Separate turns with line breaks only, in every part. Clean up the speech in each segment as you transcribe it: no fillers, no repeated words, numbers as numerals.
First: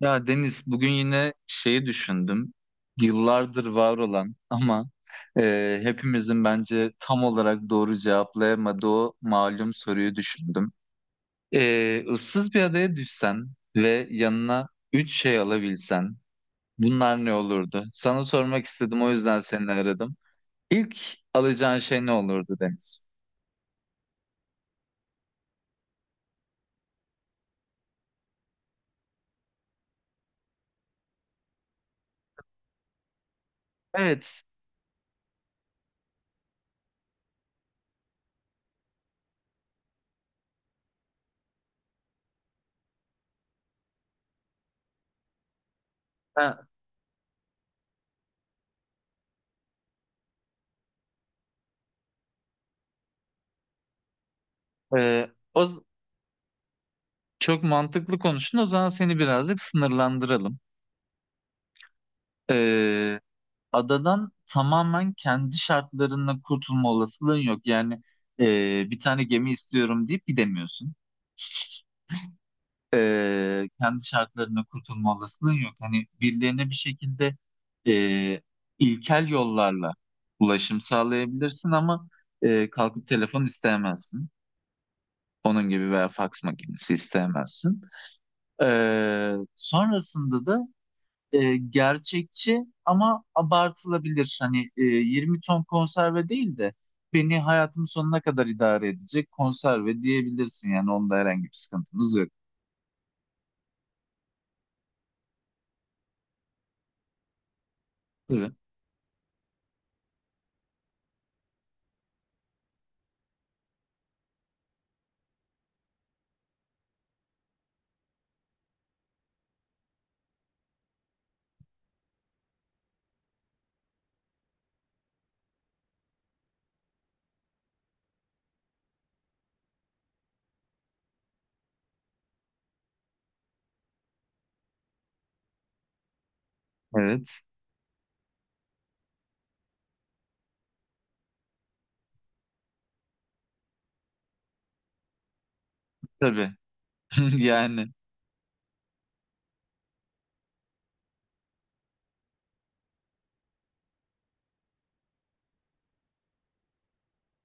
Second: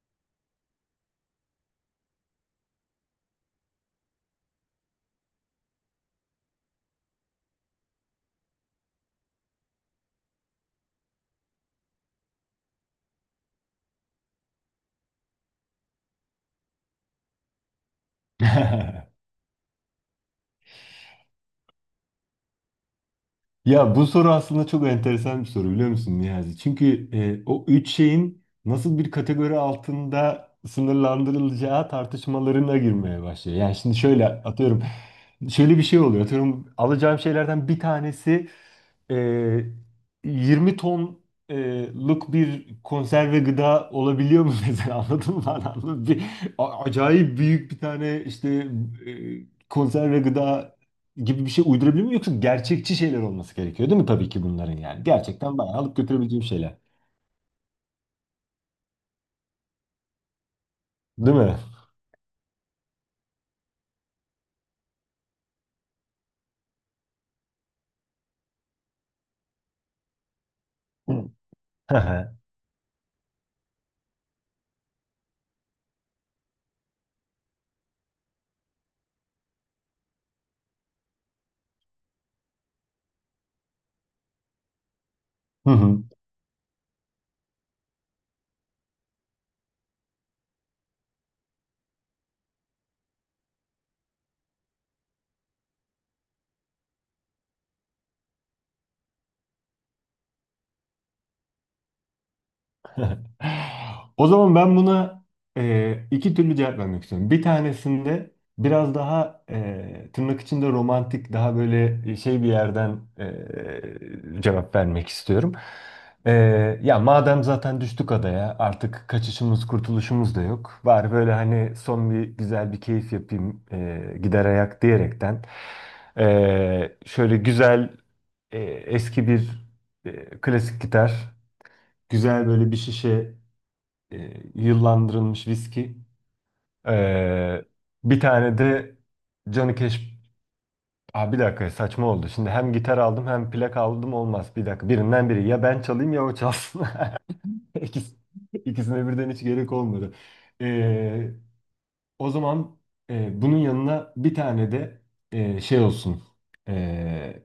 Ya Deniz, bugün yine şeyi düşündüm. Yıllardır var olan ama hepimizin bence tam olarak doğru cevaplayamadığı o malum soruyu düşündüm. Issız bir adaya düşsen ve yanına üç şey alabilsen bunlar ne olurdu? Sana sormak istedim, o yüzden seni aradım. İlk alacağın şey ne olurdu Deniz?
Ya bu soru aslında çok enteresan bir soru biliyor musun Niyazi? Çünkü o üç şeyin nasıl bir kategori altında sınırlandırılacağı tartışmalarına girmeye başlıyor. Yani şimdi şöyle
Evet.
atıyorum, şöyle bir şey oluyor. Atıyorum alacağım şeylerden bir tanesi e, 20 tonluk bir konserve gıda olabiliyor mu mesela anladın mı? Anladın mı? Bir,
Ha,
acayip büyük bir tane işte konserve gıda gibi bir şey uydurabilir miyim yoksa gerçekçi şeyler olması gerekiyor değil mi tabii ki bunların yani.
e,
Gerçekten
o,
bayağı alıp götürebileceğim şeyler.
Çok mantıklı konuştun. O zaman seni birazcık sınırlandıralım.
Değil mi?
Adadan tamamen kendi şartlarında kurtulma olasılığın yok. Yani bir tane gemi istiyorum deyip gidemiyorsun.
Hı hı. Hı hı.
Kendi şartlarında kurtulma olasılığın yok. Hani birilerine bir şekilde e, ilkel yollarla ulaşım sağlayabilirsin ama kalkıp telefon isteyemezsin. Onun gibi
Hı.
veya faks makinesi isteyemezsin. E, sonrasında da gerçekçi ama abartılabilir. Hani 20 ton konserve değil de beni hayatım sonuna kadar idare edecek konserve diyebilirsin. Yani onda herhangi bir sıkıntımız yok.
O zaman ben buna iki türlü cevap vermek istiyorum. Bir tanesinde
Tabii.
biraz daha tırnak içinde romantik, daha böyle şey bir yerden cevap vermek istiyorum. E, Ya madem zaten düştük adaya, artık kaçışımız, kurtuluşumuz da yok. Bari böyle hani son bir güzel bir keyif yapayım, gider ayak diyerekten. Şöyle güzel eski bir klasik gitar, güzel böyle bir şişe yıllandırılmış viski.
Evet.
Ee, Bir tane de Johnny Cash. Aa, bir dakika saçma oldu. Şimdi hem gitar aldım hem plak aldım olmaz. Bir dakika birinden biri. Ya ben çalayım ya o
Tabii.
çalsın.
Yani.
İkisi, ikisine birden hiç gerek olmadı. Ee, O zaman bunun yanına bir tane de şey olsun. E,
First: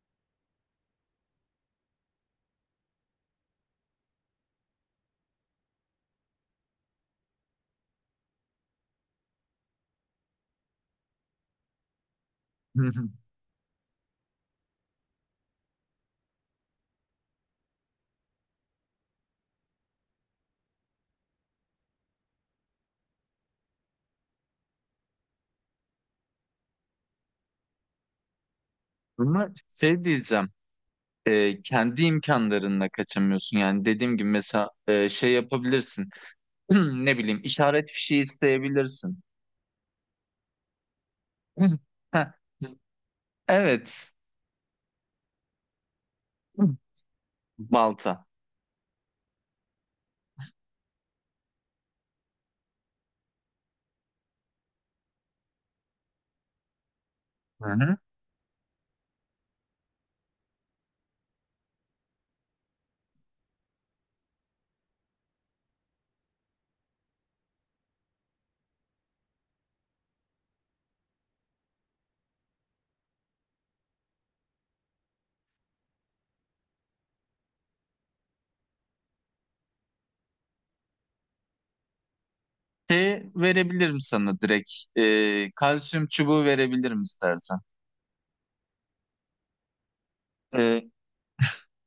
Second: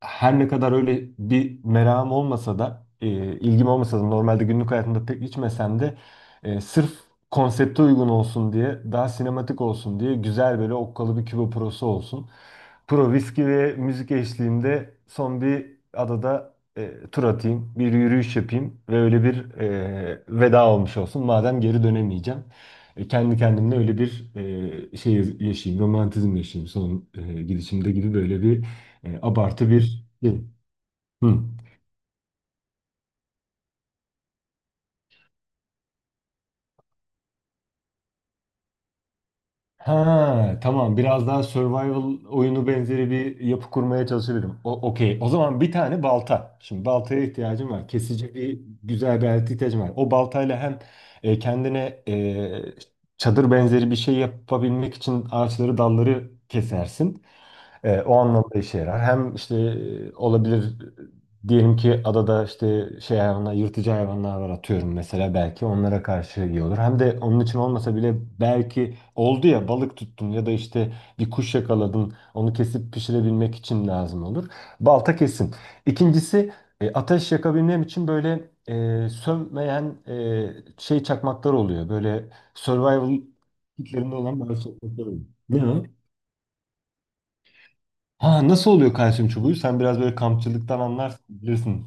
Her ne kadar öyle bir merakım olmasa da, ilgim olmasa da normalde günlük hayatımda pek içmesem de sırf konsepte uygun olsun diye, daha sinematik olsun diye güzel böyle okkalı bir Küba Pro'su olsun. Pro viski ve müzik eşliğinde son bir adada tur atayım, bir yürüyüş yapayım ve öyle bir veda olmuş olsun. Madem geri dönemeyeceğim. Kendi kendimle öyle bir şey yaşayayım, romantizm yaşayayım son gidişimde gibi böyle bir
Ama
abartı
şey
bir şey.
diyeceğim.
Hı.
Kendi imkanlarınla kaçamıyorsun. Yani dediğim gibi, mesela şey yapabilirsin. Ne bileyim, işaret fişi isteyebilirsin.
Ha tamam biraz daha survival
Heh,
oyunu benzeri bir yapı kurmaya
evet.
çalışabilirim. Okey. O zaman bir tane balta. Şimdi baltaya ihtiyacım var.
Balta.
Kesici bir güzel bir alete ihtiyacım var. O baltayla hem kendine çadır benzeri bir şey yapabilmek için ağaçları dalları kesersin.
Hı hı.
O anlamda işe yarar. Hem işte olabilir diyelim ki adada işte şey hayvanlar, yırtıcı hayvanlar var atıyorum mesela belki onlara karşı iyi olur. Hem de onun için olmasa bile belki oldu ya balık tuttun ya da işte bir kuş yakaladın onu kesip pişirebilmek için lazım olur. Balta kesin. İkincisi ateş yakabilmem için böyle sönmeyen şey çakmaklar oluyor. Böyle survival
Şey verebilirim
kitlerinde
sana
olan bazı
direkt.
çakmaklar oluyor. Ne o?
Kalsiyum çubuğu verebilirim istersen.
Ha nasıl oluyor kalsiyum çubuğu? Sen biraz böyle kampçılıktan
Ee,
anlarsın bilirsin.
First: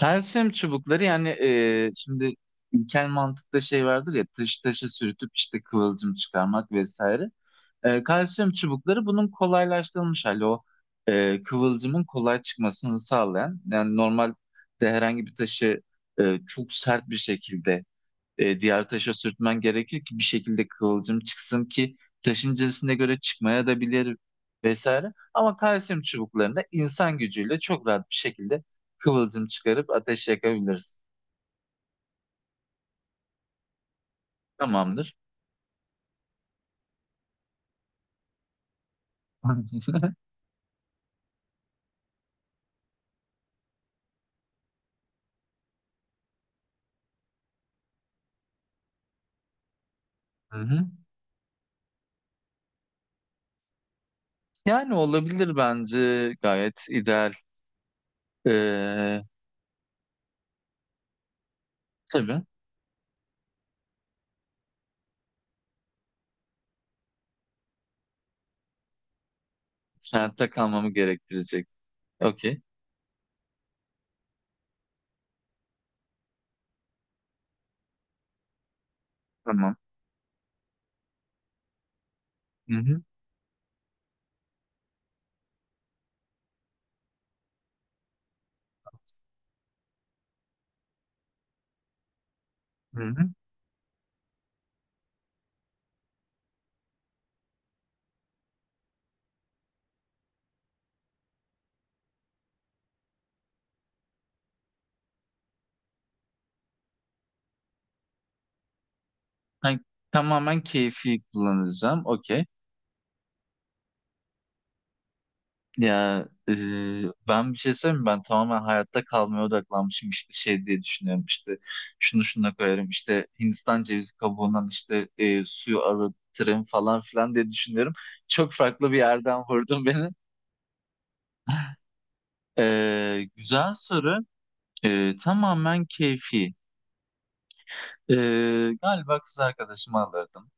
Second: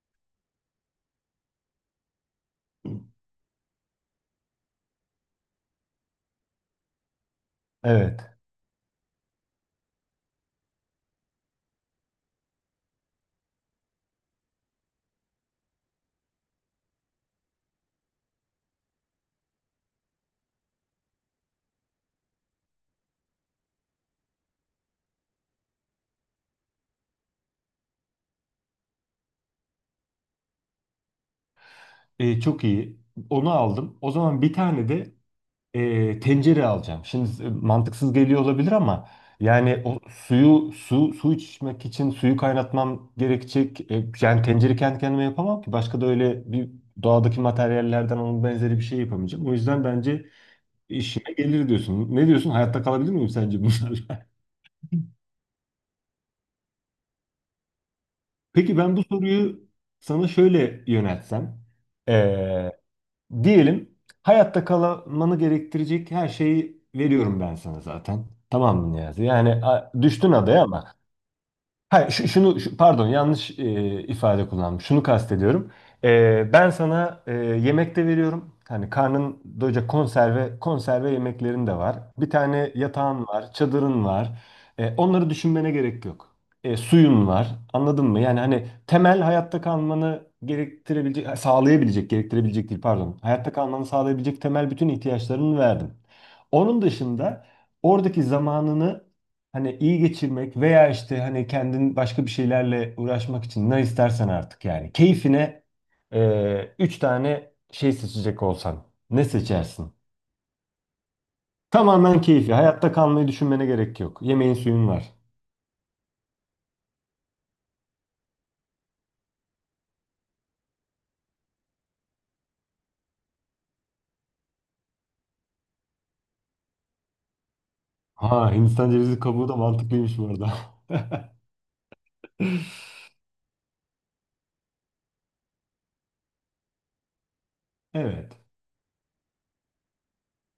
kalsiyum çubukları yani, şimdi ilkel mantıkta şey vardır ya, taş taşı sürtüp işte kıvılcım çıkarmak vesaire.
Evet.
Kalsiyum çubukları bunun kolaylaştırılmış hali, o kıvılcımın kolay çıkmasını sağlayan. Yani normalde herhangi bir taşı çok sert bir şekilde diğer taşa sürtmen gerekir ki bir şekilde kıvılcım çıksın, ki taşın cinsine göre çıkmaya da bilir vesaire. Ama kalsiyum çubuklarında insan gücüyle çok rahat bir şekilde kıvılcım çıkarıp ateş yakabiliriz.
Çok iyi. Onu aldım. O zaman bir tane
Tamamdır.
de tencere alacağım. Şimdi mantıksız geliyor olabilir ama yani o suyu su içmek için suyu kaynatmam gerekecek. Yani tencere kendi kendime yapamam ki. Başka da öyle bir doğadaki materyallerden onun benzeri bir şey yapamayacağım. O yüzden bence
Hı hı.
işime gelir diyorsun. Ne diyorsun? Hayatta kalabilir miyim sence bunlarla?
Yani olabilir, bence gayet ideal.
Peki ben bu
Ee,
soruyu sana şöyle yöneltsem.
tabii,
Ee, Diyelim hayatta kalmanı gerektirecek her şeyi veriyorum ben sana zaten. Tamam mı Niyazi? Yani düştün
hayatta
adaya
kalmamı
ama
gerektirecek.
hayır, şu- şunu
Okey.
şu- pardon yanlış ifade kullandım. Şunu kastediyorum. Ben sana yemek de veriyorum. Hani karnın
Tamam.
doyacak konserve yemeklerin de var. Bir tane
Hı hı.
yatağın var, çadırın var. Onları düşünmene gerek yok. Suyun var. Anladın mı? Yani hani temel hayatta kalmanı gerektirebilecek, ha, sağlayabilecek, gerektirebilecek değil
Hı
pardon.
hı.
Hayatta kalmanı sağlayabilecek temel bütün ihtiyaçlarını verdim. Onun dışında oradaki zamanını hani iyi geçirmek veya işte hani kendin başka bir şeylerle uğraşmak için ne istersen artık yani. Keyfine üç tane şey seçecek olsan ne
Ben
seçersin?
tamamen keyfi kullanacağım.
Tamamen
Okey.
keyfi. Hayatta kalmayı düşünmene gerek yok. Yemeğin suyun var.
Ya ben bir şey söyleyeyim mi? Ben tamamen hayatta kalmaya odaklanmışım, işte şey diye düşünüyorum, işte şunu şuna koyarım, işte Hindistan cevizi kabuğundan işte suyu arıtırım falan filan diye düşünüyorum. Çok
Ha Hindistan
farklı bir
cevizi
yerden
kabuğu da
vurdun beni.
mantıklıymış bu arada.
Güzel soru. Tamamen keyfi. E,
Evet.
Galiba kız arkadaşımı alırdım.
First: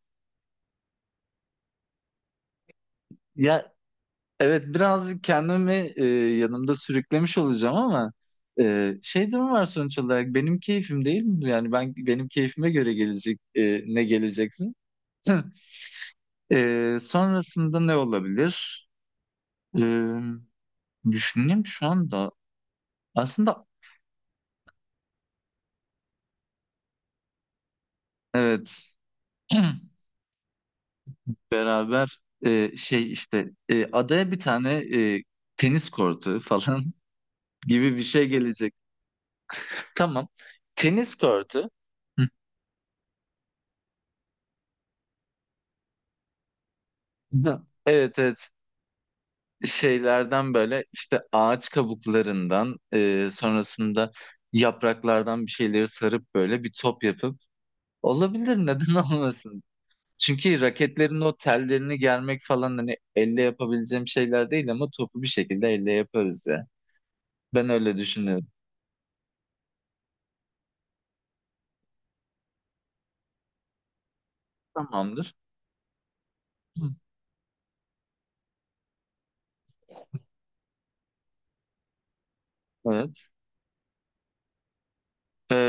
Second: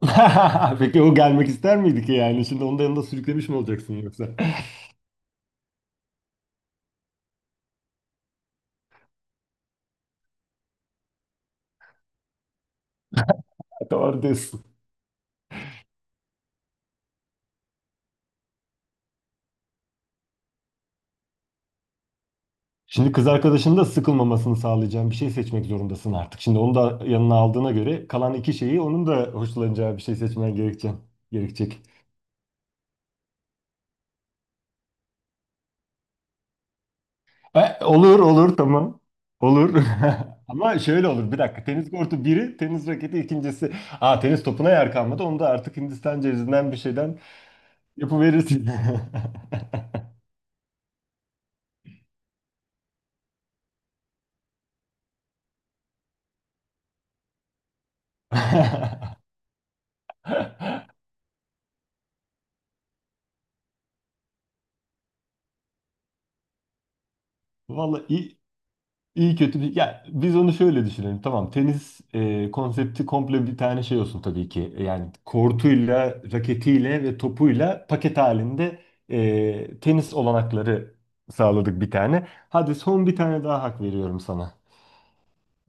Peki o gelmek ister miydi ki yani? Şimdi onun yanında sürüklemiş mi
Ya
olacaksın yoksa?
evet, birazcık kendimi yanımda sürüklemiş olacağım ama şey durum var, sonuç olarak benim keyfim değil mi? Yani ben, benim keyfime göre gelecek. Ne
Doğru diyorsun.
geleceksin? Sonrasında ne olabilir? E, Düşüneyim şu anda.
Şimdi kız
Aslında
arkadaşının da sıkılmamasını sağlayacağın bir şey seçmek zorundasın artık. Şimdi onu da yanına aldığına göre kalan iki
evet,
şeyi onun da hoşlanacağı bir şey seçmen gerekecek. Gerekecek.
beraber adaya bir tane e, tenis kortu falan gibi bir
Olur
şey
olur
gelecek.
tamam. Olur.
Tamam.
Ama şöyle
Tenis
olur bir dakika.
kortu.
Tenis kortu
Hı.
biri, tenis raketi ikincisi. Aa tenis topuna yer kalmadı. Onu da artık Hindistan cevizinden bir şeyden
Evet, evet,
yapıverirsin.
şeylerden böyle, işte ağaç kabuklarından sonrasında yapraklardan bir şeyleri sarıp böyle bir top yapıp olabilir, neden olmasın? Çünkü raketlerin o tellerini germek falan hani elle yapabileceğim şeyler değil, ama topu bir şekilde elle yaparız ya. Ben öyle
Vallahi iyi.
düşünüyorum.
İyi kötü bir... Ya biz onu şöyle düşünelim. Tamam tenis konsepti komple bir tane şey olsun tabii ki. Yani
Tamamdır.
kortuyla,
Hı.
raketiyle ve topuyla paket halinde tenis olanakları sağladık bir tane. Hadi son bir
Evet.
tane daha hak veriyorum sana.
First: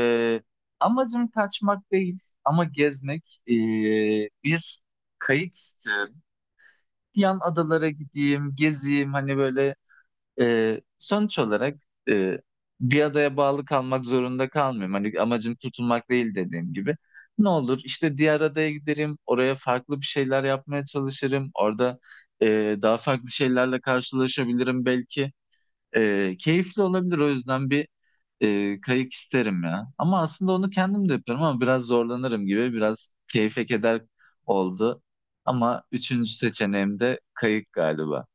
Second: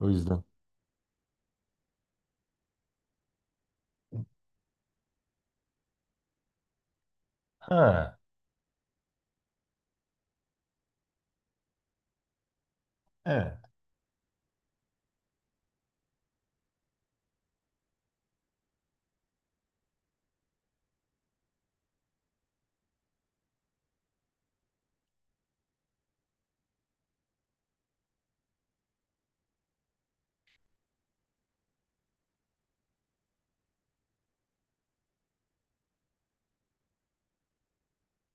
O yüzden.
Amacım kaçmak değil ama gezmek. Bir kayık istiyorum. Yan adalara
Ha,
gideyim, gezeyim hani böyle. Sonuç olarak e, bir adaya
evet.
bağlı kalmak zorunda kalmıyorum. Hani amacım tutunmak değil, dediğim gibi. Ne olur işte, diğer adaya giderim, oraya farklı bir şeyler yapmaya çalışırım. Orada daha farklı şeylerle karşılaşabilirim belki. Keyifli olabilir, o yüzden bir kayık isterim ya. Ama aslında onu kendim de yapıyorum, ama biraz zorlanırım gibi. Biraz keyfe keder oldu. Ama üçüncü seçeneğim de kayık galiba.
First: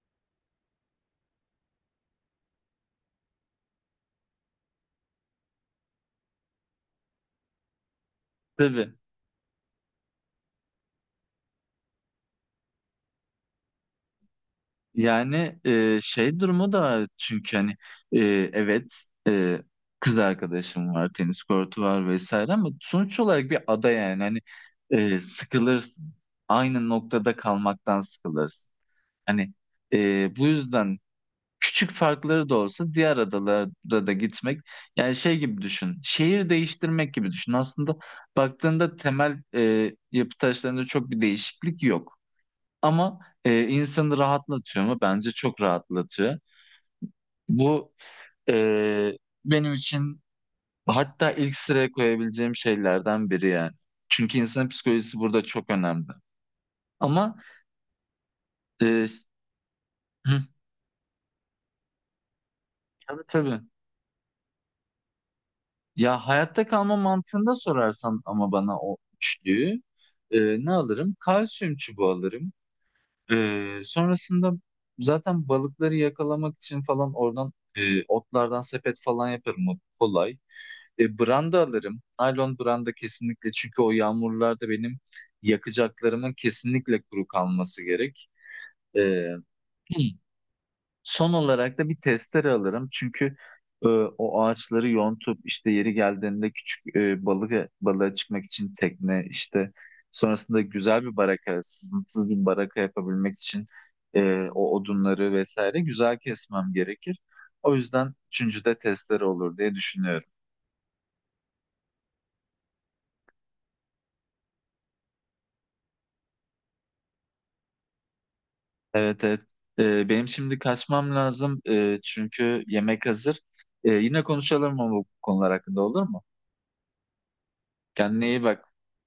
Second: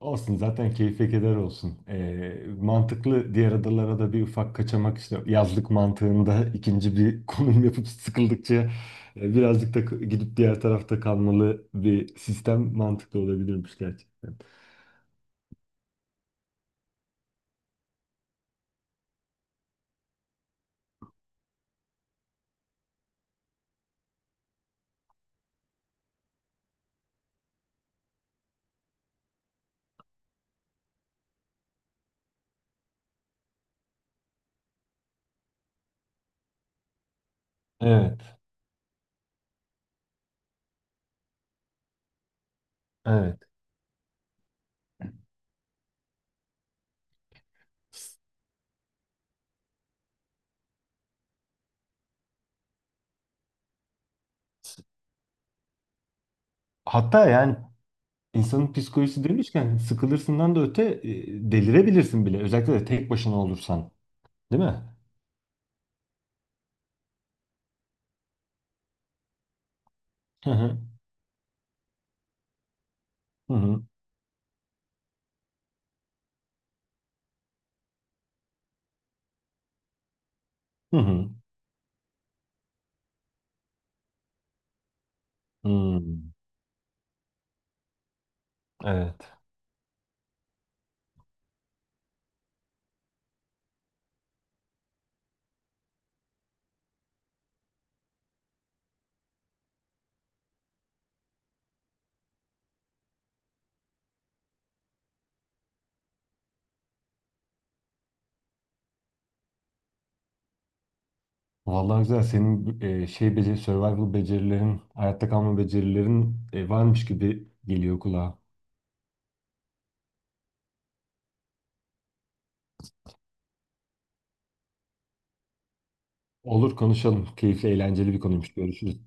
Olsun zaten keyfe keder olsun. Mantıklı diğer adalara da bir ufak kaçamak işte yazlık mantığında ikinci bir konum yapıp sıkıldıkça
Tabii.
birazcık da gidip diğer tarafta kalmalı bir sistem mantıklı olabilirmiş gerçekten.
Yani şey durumu da, çünkü hani e, evet, e, kız arkadaşım var, tenis kortu var vesaire, ama sonuç olarak bir ada. Yani hani sıkılırsın. Aynı noktada kalmaktan sıkılırsın. Hani bu yüzden küçük farkları da olsa diğer adalara da gitmek, yani şey gibi düşün. Şehir değiştirmek gibi düşün. Aslında
Evet,
baktığında temel yapı taşlarında çok bir değişiklik yok. Ama
evet.
insanı rahatlatıyor mu? Bence çok rahatlatıyor. Bu
S-
e, benim için hatta ilk sıraya koyabileceğim şeylerden biri yani. Çünkü insanın
s-
psikolojisi burada çok önemli.
Hatta
Ama
yani insanın
e,
psikolojisi demişken
hı,
sıkılırsından da öte delirebilirsin bile. Özellikle de tek
tabii
başına
tabii.
olursan, değil mi?
Ya hayatta kalma mantığında sorarsan ama bana, o üçlüyü e,
Hı
ne
hı.
alırım? Kalsiyum çubuğu alırım.
Hı hı.
Sonrasında zaten balıkları yakalamak için falan oradan otlardan sepet falan yaparım. O kolay.
Hı hı.
Branda alırım. Naylon branda, kesinlikle, çünkü o yağmurlarda benim
Hmm,
yakacaklarımın kesinlikle kuru kalması gerek. E,
evet.
Son olarak da bir testere alırım, çünkü o ağaçları yontup, işte yeri geldiğinde küçük e, balık balığa çıkmak için tekne, işte sonrasında güzel bir baraka, sızıntısız bir baraka yapabilmek için e, o odunları vesaire güzel kesmem gerekir. O yüzden üçüncü de testere olur diye düşünüyorum.
Vallahi güzel. Senin beceri, survival becerilerin, hayatta kalma becerilerin varmış gibi geliyor kulağa.
Evet, evet. Benim şimdi kaçmam lazım. Çünkü yemek hazır. Yine konuşalım mı bu konular hakkında, olur mu?
Olur konuşalım. Keyifli, eğlenceli bir
Kendine iyi
konuymuş.
bak.
Görüşürüz.